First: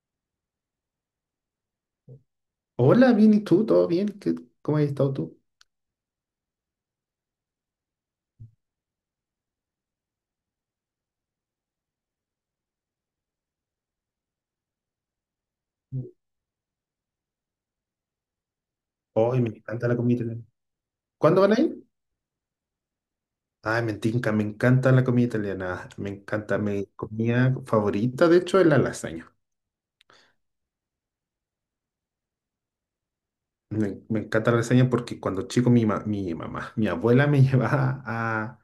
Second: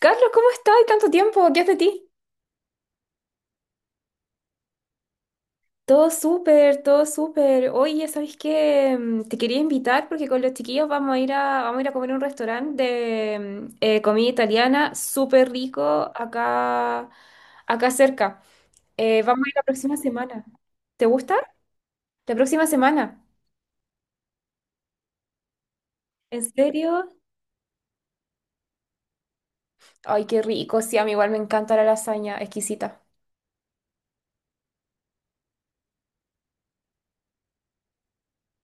Carlos, ¿cómo estás? ¿Tanto tiempo? ¿Qué es de ti? Hola, bien, ¿y tú? ¿Todo bien? ¿Cómo has estado tú? Todo súper, todo súper. Oye, ¿sabes qué? Te quería invitar porque con los chiquillos vamos a ir a comer a un restaurante de comida italiana súper rico acá, acá cerca. Hoy Vamos a me ir la encanta la próxima comida italiana. semana. ¿Te gusta? ¿Cuándo van a ir? La próxima semana. Ay, me tinca, me encanta la comida italiana. Me ¿En encanta, mi serio? comida favorita, de hecho, es la lasaña. Ay, qué rico. Sí, a mí igual me encanta la lasaña, exquisita. Me encanta la lasaña porque cuando chico mi mamá, mi abuela me llevaba a,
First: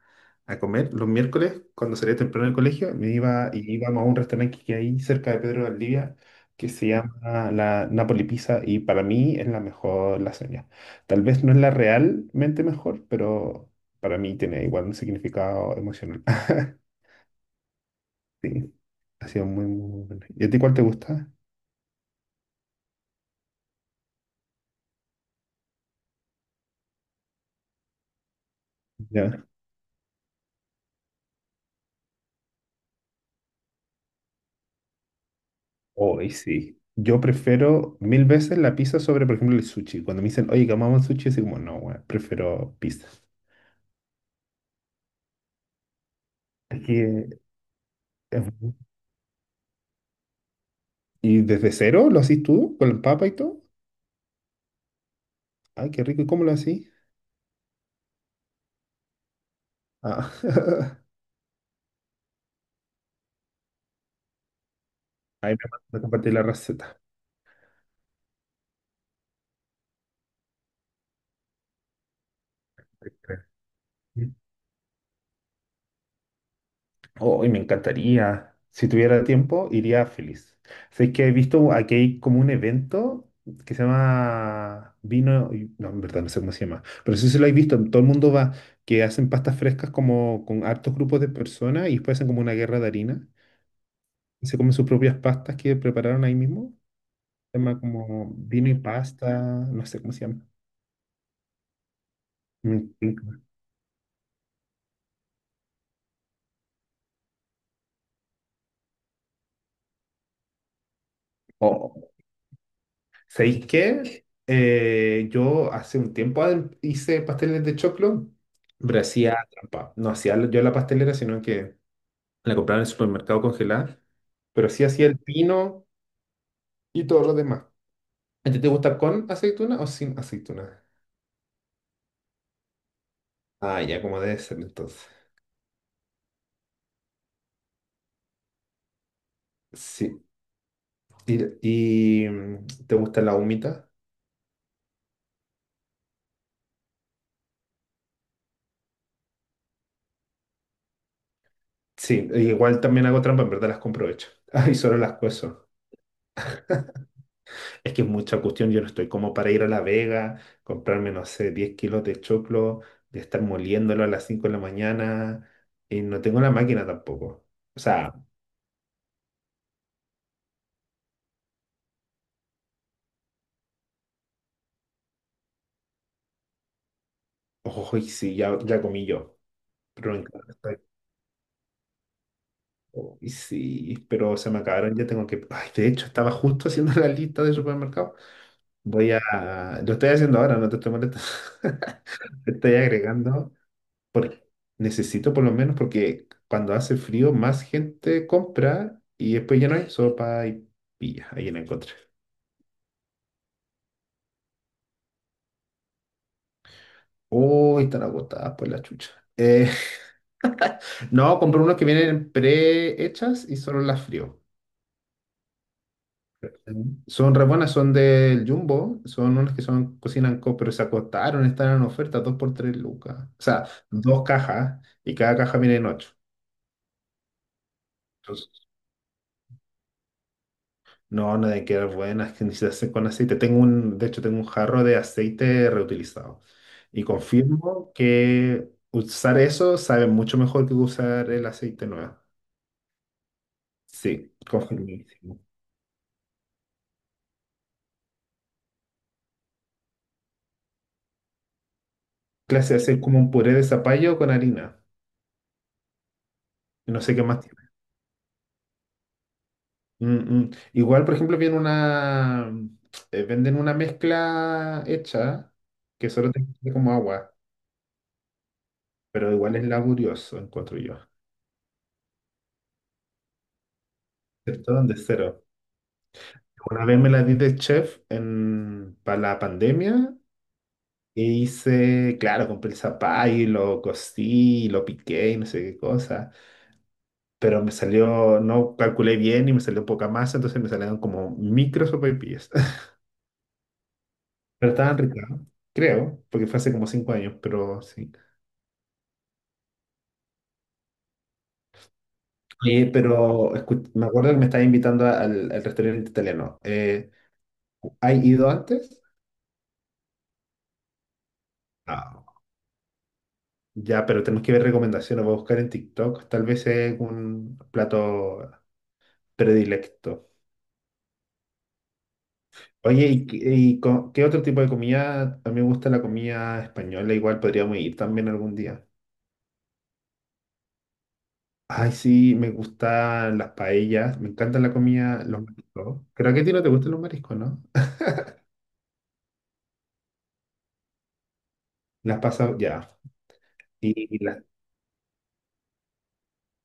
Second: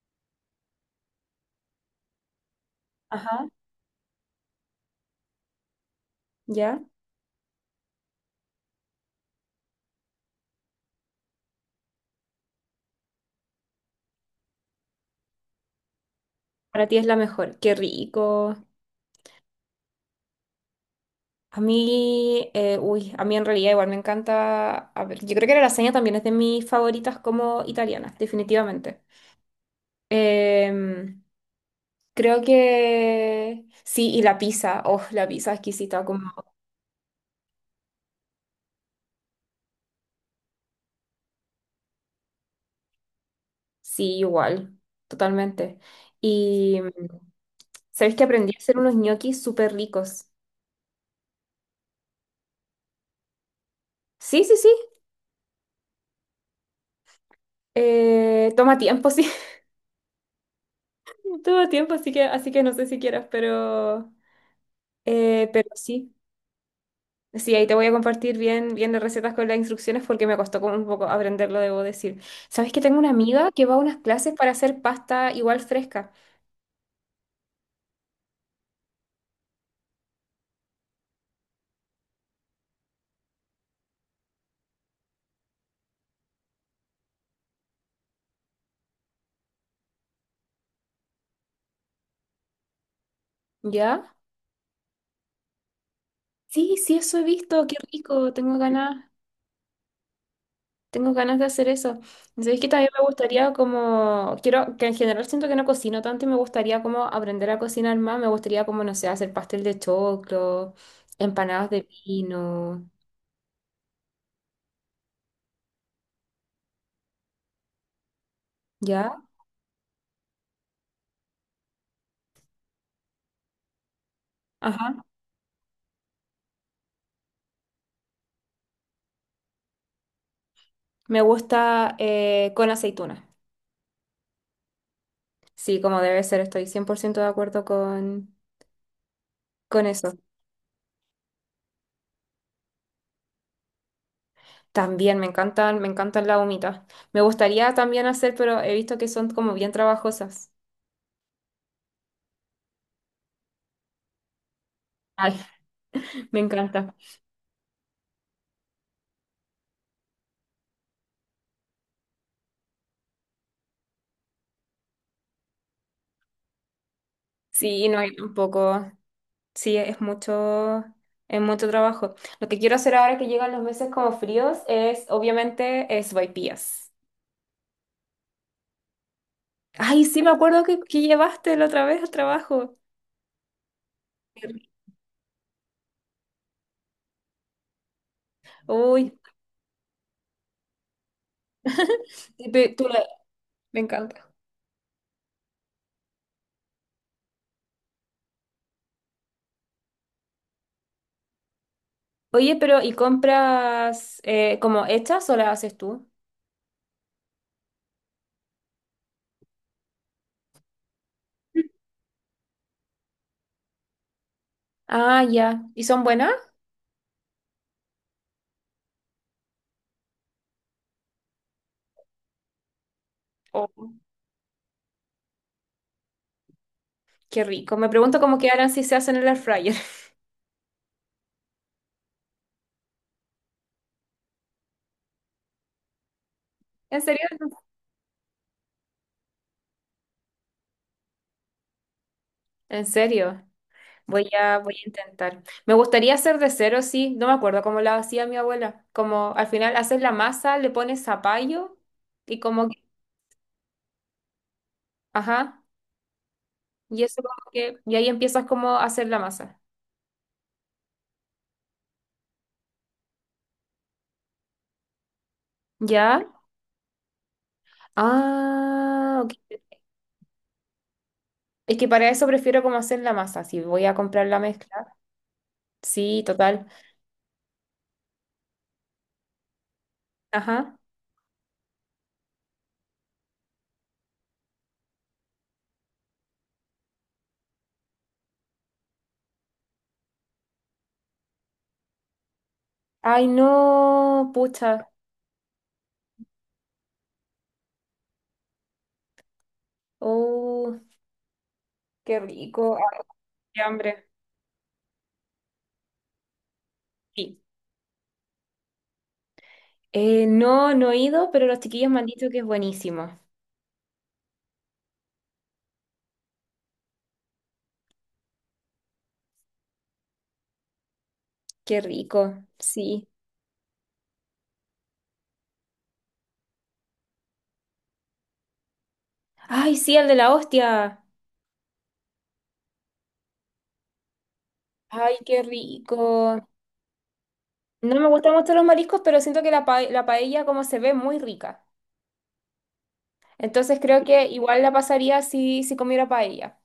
a comer los miércoles, cuando salía temprano del colegio, me Ajá. iba y íbamos a un restaurante que hay cerca de Pedro de Valdivia que ¿Ya? se llama la Napoli Pizza y para mí es la mejor lasaña. Tal vez no es la realmente mejor, pero para mí tiene igual un significado emocional. Para ti es la mejor. Qué rico. Sí, ha sido muy, muy bueno. ¿Y a ti cuál te gusta? A mí, uy, a mí en realidad igual me encanta. A ver, yo creo que la lasaña también es de mis favoritas como italianas, definitivamente. Ya. Em, Creo que sí, y la pizza, oh, la pizza exquisita, como Hoy sí. Yo prefiero mil veces la pizza sobre, por ejemplo, el sushi. Cuando me dicen, oye, comamos sushi, así como, no, weón, prefiero pizza. sí, igual, totalmente. Y Es que sabéis que es aprendí a bu- hacer unos ñoquis súper ricos. ¿Y desde cero lo haces tú? ¿Con el papa y todo? Sí, sí, sí. Ay, qué rico. ¿Y cómo lo haces? Toma tiempo, sí, Ah. toma tiempo, así que no sé si quieras, Ahí pero me vas a sí. compartir la receta. Sí, ahí te voy a compartir bien, bien las recetas con las instrucciones porque me costó como un poco aprenderlo, debo decir. ¿Sabes que tengo una amiga que va a unas clases para hacer pasta igual fresca? Hoy me encantaría. Si tuviera tiempo, iría feliz. Sé que he visto aquí hay como un evento que se llama vino, no, en verdad no sé cómo se llama, pero sí se lo he visto. Todo el mundo va, que hacen pastas frescas como con hartos grupos de personas y después hacen como una guerra de harina. ¿Ya? Y se comen sus propias pastas que prepararon ahí mismo. Sí, sí, eso he Se visto, qué llama como rico, vino y pasta, no sé cómo se llama. tengo ganas de hacer eso. ¿Sabes que también me Mm, gustaría como, quiero, que en general siento que no cocino tanto y me gustaría como aprender a cocinar más, me gustaría como, no sé, hacer pastel de choclo, empanadas de mm. pino, ¿Sabéis qué? Yo hace un tiempo hice pasteles de choclo, pero ¿ya? hacía trampa. No hacía yo la pastelera, sino que la compraba en el supermercado congelada, pero sí Ajá. hacía el pino y todo lo demás. ¿A ti te gusta con aceituna o sin aceituna? Me gusta con aceituna. Ah, ya, como debe ser entonces. Sí, como debe ser, estoy 100% de acuerdo con eso. Sí. ¿Y, te gusta la humita? También me encantan las humitas. Me gustaría también hacer, pero he visto que son como bien trabajosas. Sí, e igual también hago trampa, en verdad las compro hechas. Y solo las Ay, cuezo. me encanta. Es que es mucha cuestión, yo no estoy como para ir a La Vega, comprarme, no sé, 10 kilos de choclo, de estar moliéndolo a las 5 de la mañana, y no tengo la máquina tampoco. O Sí, no sea, hay tampoco. Sí, es mucho trabajo. Lo que quiero hacer ahora que llegan los meses como fríos es, obviamente, es sopaipillas. ojo, y sí, ya, ya comí yo, Ay, pero sí, en me casa acuerdo estoy, que llevaste la otra vez al trabajo. oh, y sí, pero se me acabaron, ya tengo que... Ay, de hecho, estaba justo haciendo la lista de supermercado. Voy Uy, a... Lo estoy haciendo ahora, no te estoy molestando. y pe- Estoy tú la- agregando me encanta. por- necesito por lo menos porque cuando hace frío más gente compra y después ya no hay sopa y pilla, ahí la encontré. Oye, pero ¿y compras como hechas o las haces tú? Uy, están agotadas por la chucha. Eh, no, compré unos que vienen prehechas y solo las frío. Ah, ya. ¿Y son buenas? Mm. Son re buenas, son del Jumbo, son unas que son cocinan co, pero se acotaron, están en oferta, dos por tres lucas. O sea, Oh, dos cajas y cada caja viene en ocho. qué rico. Me pregunto cómo quedarán si se hacen en el air fryer. No, no de quedar buenas, que ni se hace con aceite. Tengo un, de hecho, tengo un jarro de aceite reutilizado. ¿En Y serio? confirmo que usar eso sabe mucho mejor que usar el aceite nuevo. ¿En serio? Voy Sí, a, voy a confirmísimo. intentar. Me gustaría hacer de cero, sí. No me acuerdo cómo la hacía mi abuela. Como al final haces la masa, le pones zapallo y como Clase de que, hacer como un puré de zapallo con harina. ajá. Y no Y sé eso qué más como tiene. que, y ahí empiezas como a hacer la masa. Mm, mm. Igual, por ejemplo, viene una, venden una mezcla hecha que ¿Ya? solo te queda como agua, Ah, pero igual ok. es laborioso, encuentro yo. Es que para eso prefiero como hacer la masa. Si voy a comprar la ¿Cierto? De mezcla. cero. Sí, total. Una vez me la di de chef en, para la pandemia Ajá. y hice, claro, compré el zapallo y lo cocí, y lo piqué y no sé qué cosa, pero me salió, no calculé bien y me salió poca masa, entonces me salieron como micro sopaipillas. Ay, no, Pero pucha. estaban ricas, creo, porque fue hace como 5 años, pero sí. Oh, qué rico. Oye, Ay, pero qué me hambre. acuerdo que me estaba invitando al, al restaurante italiano. Sí. ¿Hay ido antes? No, no he ido, pero los chiquillos me han No. dicho que es buenísimo. Ya, pero tenemos que ver recomendaciones. Voy a buscar en TikTok. Tal vez es un plato predilecto. Qué rico, Oye, sí. ¿Qué otro tipo de comida? A mí me gusta la comida española, igual podríamos ir también algún día. Ay, sí, el de la hostia. Ay, sí, me gustan las paellas, me encanta la Ay, comida, los qué mariscos. Creo que rico. a ti no te gustan los mariscos, ¿no? No me gustan mucho los mariscos, pero siento que la, pa- la paella como se ve muy rica. Las pasas, ya. Entonces creo Y que las, igual la pasaría si, si comiera paella.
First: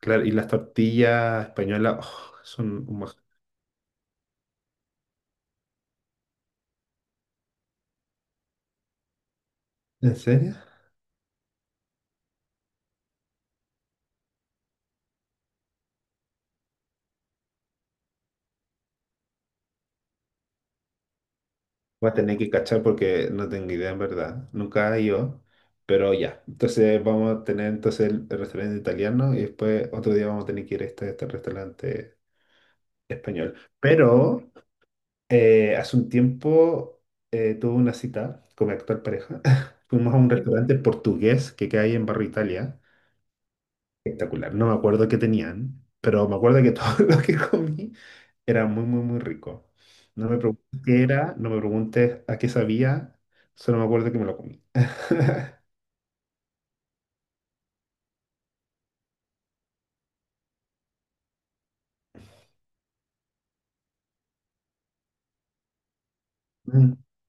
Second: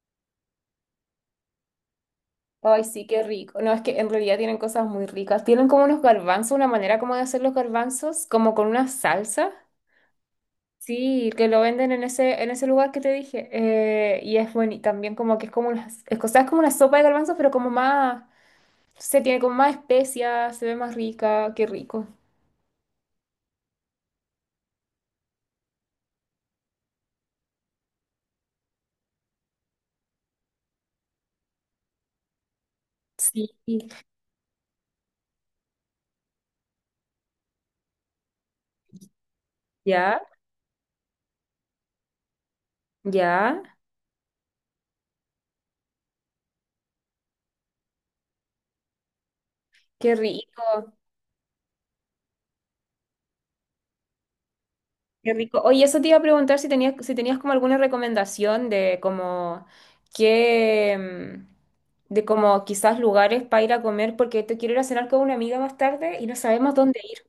claro, y las tortillas españolas, oh, Ay, son un sí, maj- qué rico. No, es que en realidad tienen cosas muy ricas. Tienen como unos garbanzos, una manera como de hacer los garbanzos, como con una salsa. ¿En serio? Sí, que lo venden en ese lugar que te dije. Y es bueno, y también como que es como una, es, cosa- es como una sopa de garbanzos, pero como más, se tiene como más especias, se ve más rica, qué rico. Voy a tener que cachar porque no tengo idea en verdad. Nunca he ido, pero ya. Entonces vamos a tener entonces el restaurante italiano y después otro día vamos a tener que ir a este, este restaurante Sí, español. Pero hace un tiempo tuve una cita con mi actual pareja. Fuimos a ya, un restaurante portugués que queda ahí en Barrio Italia. ya, Espectacular. No me acuerdo qué tenían, pero me acuerdo que todo lo que comí era muy, muy, muy rico. qué No me rico. preguntes qué era, no me preguntes a qué sabía, solo me acuerdo que me lo comí. Qué rico. Oye, eso te iba a preguntar si tenías, si tenías como alguna recomendación de como qué, de como quizás lugares para ir a comer, porque te quiero ir a cenar con una amiga más tarde y no sabemos dónde ir.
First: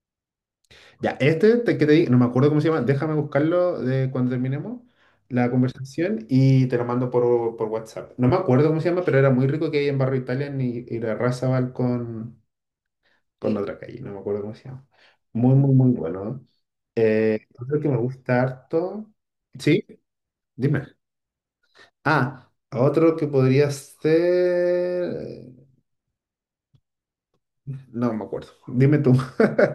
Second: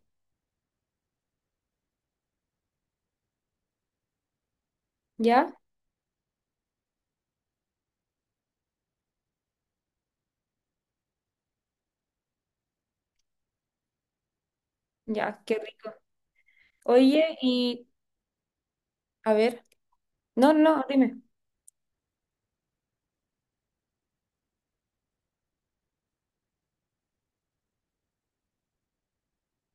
Ya, este te, que te di- no me acuerdo cómo se llama, déjame buscarlo de cuando terminemos la ¿Ya? conversación y te lo mando por WhatsApp. No me acuerdo cómo se llama, pero era muy rico que hay en Barrio Italia y la Razabal con la otra calle, no me acuerdo cómo se llama. Ya, qué Muy, muy, muy rico. bueno. Oye, Otro y que me gusta harto. a ver, Sí, no, no, dime. dime. Ah, otro que podría ser. No me acuerdo. Dime tú.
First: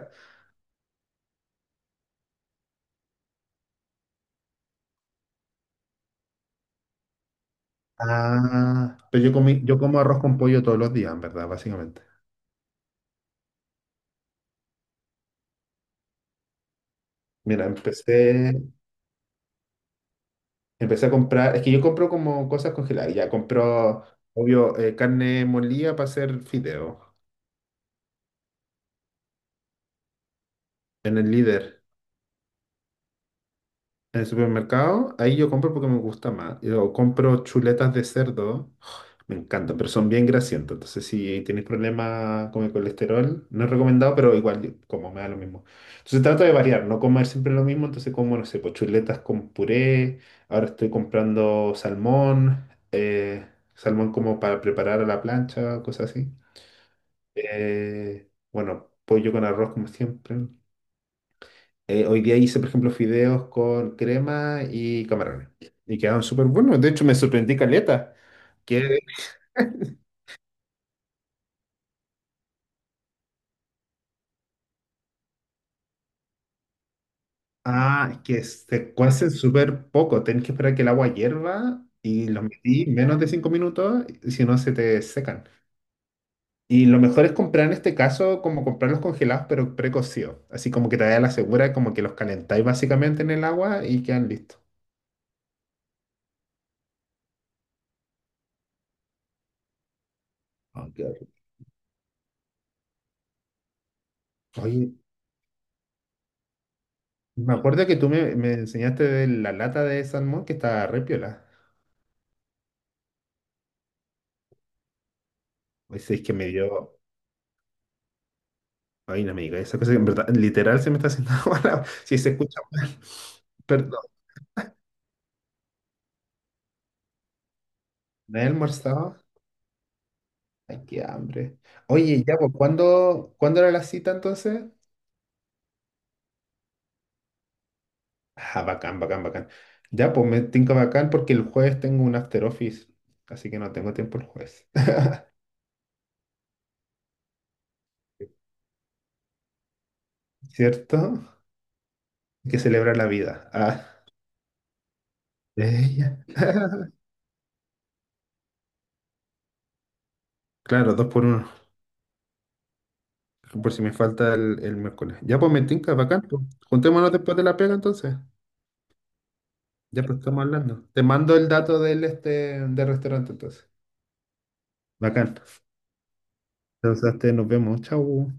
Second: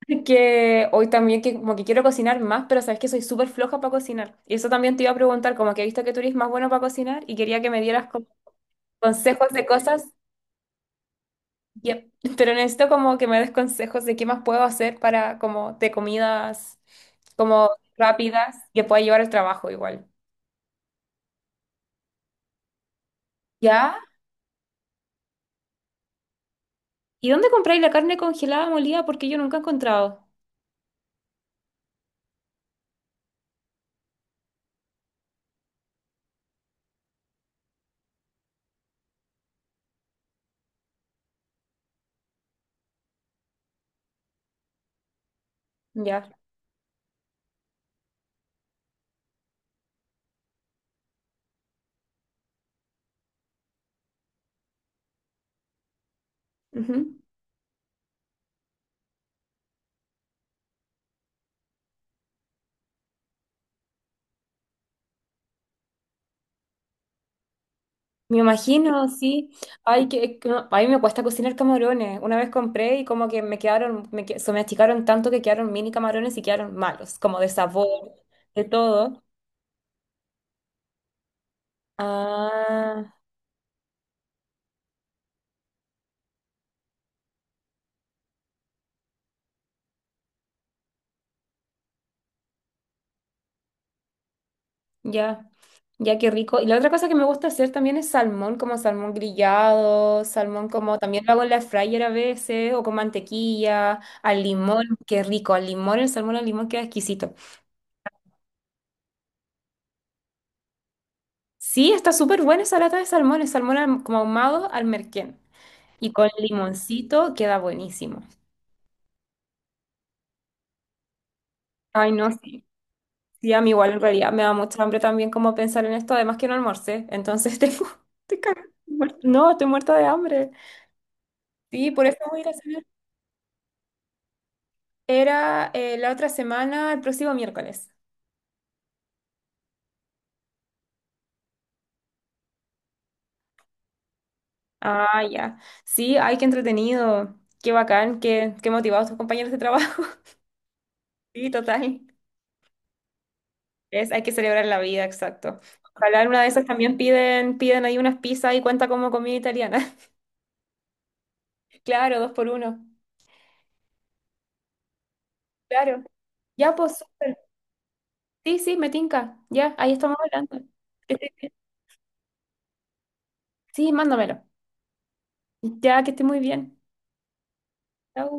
Que hoy también que como que quiero cocinar más, pero sabes que soy súper floja para cocinar. Y eso también te iba a preguntar, como que he visto que tú eres más bueno para cocinar y quería que me dieras como Ah, pero yo consejos comí, de yo como cosas. arroz con pollo todos los días, en verdad, básicamente. Yep. Pero necesito como que me des consejos de qué más puedo hacer para como de comidas Mira, como empecé, rápidas que pueda llevar al trabajo igual. empecé a comprar, es que yo compro como cosas congeladas, ya ¿Ya? compro, obvio, carne molida para hacer fideo ¿Y dónde compráis la carne congelada molida? Porque yo nunca he encontrado. en el Líder, en el supermercado, ahí yo compro porque me gusta más. Yo compro chuletas de cerdo. Me encantan, pero son bien grasientos. Entonces, si tienes problemas con el colesterol, no es recomendado, pero igual yo como me da lo mismo. Entonces, Ya. trato de variar, no comer siempre lo mismo. Entonces, como, no sé, pues chuletas con puré. Ahora estoy comprando salmón, salmón como para preparar a la plancha, cosas así. Ujú. Bueno, pollo con arroz, como siempre. Hoy día hice, por ejemplo, fideos con crema y camarones. Y quedaron súper buenos. De hecho, me sorprendí caleta. Me Que imagino, sí. Ay, que no- a mí me cuesta cocinar camarones. Una vez compré y como que me quedaron, me, que- se me achicaron tanto que quedaron mini camarones y quedaron malos, como de ah, sabor, es que de se todo. cuece súper poco. Tenés que esperar que el agua hierva y los metí Ah. menos de 5 minutos, y si no se te secan. Y lo mejor es comprar en este caso, como comprarlos congelados, pero precocidos. Así como que te da la segura, como que los calentáis básicamente en el agua y quedan listos. Ya, ya qué rico. Y la otra cosa que me gusta hacer también es salmón, como salmón grillado, salmón Ah, como qué también lo rico. hago en la fryer a veces, o con mantequilla, al limón, Oye, qué rico, al limón, el salmón al limón queda exquisito. me acuerdo que tú me, me enseñaste de la lata de salmón que estaba re piola. Sí, está súper buena esa lata de salmón, el salmón ahum- como ahumado al merquén. Oye, Y si es con que me dio. limoncito queda buenísimo. Ay, no me digas esa cosa que en verdad, literal se me está haciendo agua. La- Ay, Si se no, escucha sí. mal. Sí, a mí Perdón, igual en realidad me da mucha hambre también como pensar en esto, además que no almorcé, entonces tengo... estoy no he cagada, almorzado. muerta- No, estoy muerta de hambre. Ay, qué hambre. Sí, por eso Oye, ya, voy a ir a pues, hacer. ¿cuándo, cuándo era la cita entonces? Era la otra semana, el próximo miércoles. Ah, bacán, bacán, bacán. Ya, pues me tinca bacán porque el jueves tengo un after office, así que no tengo tiempo el jueves. Ah, ya. Sí, ay, qué entretenido. Qué bacán, qué, qué motivados tus compañeros de trabajo. ¿Cierto? Sí, total. Hay que celebrar la vida. Ah, Es, hay que celebrar la vida, exacto. ella. Ojalá en una de esas también piden, piden ahí unas pizzas y cuenta como comida italiana. Claro, dos por uno, Claro, dos por uno. por si me falta el miércoles. Ya, pues me tinca Claro. bacán. Pues. Ya, pues, Juntémonos después súper. de la pega entonces. Sí, sí, me tinca. Ya, ahí Ya, estamos pues estamos hablando. hablando. Te Que mando el esté- dato del este del restaurante entonces. Sí, mándamelo. Bacán. Ya, que esté muy bien. Entonces, este, nos vemos. Chau. Chau.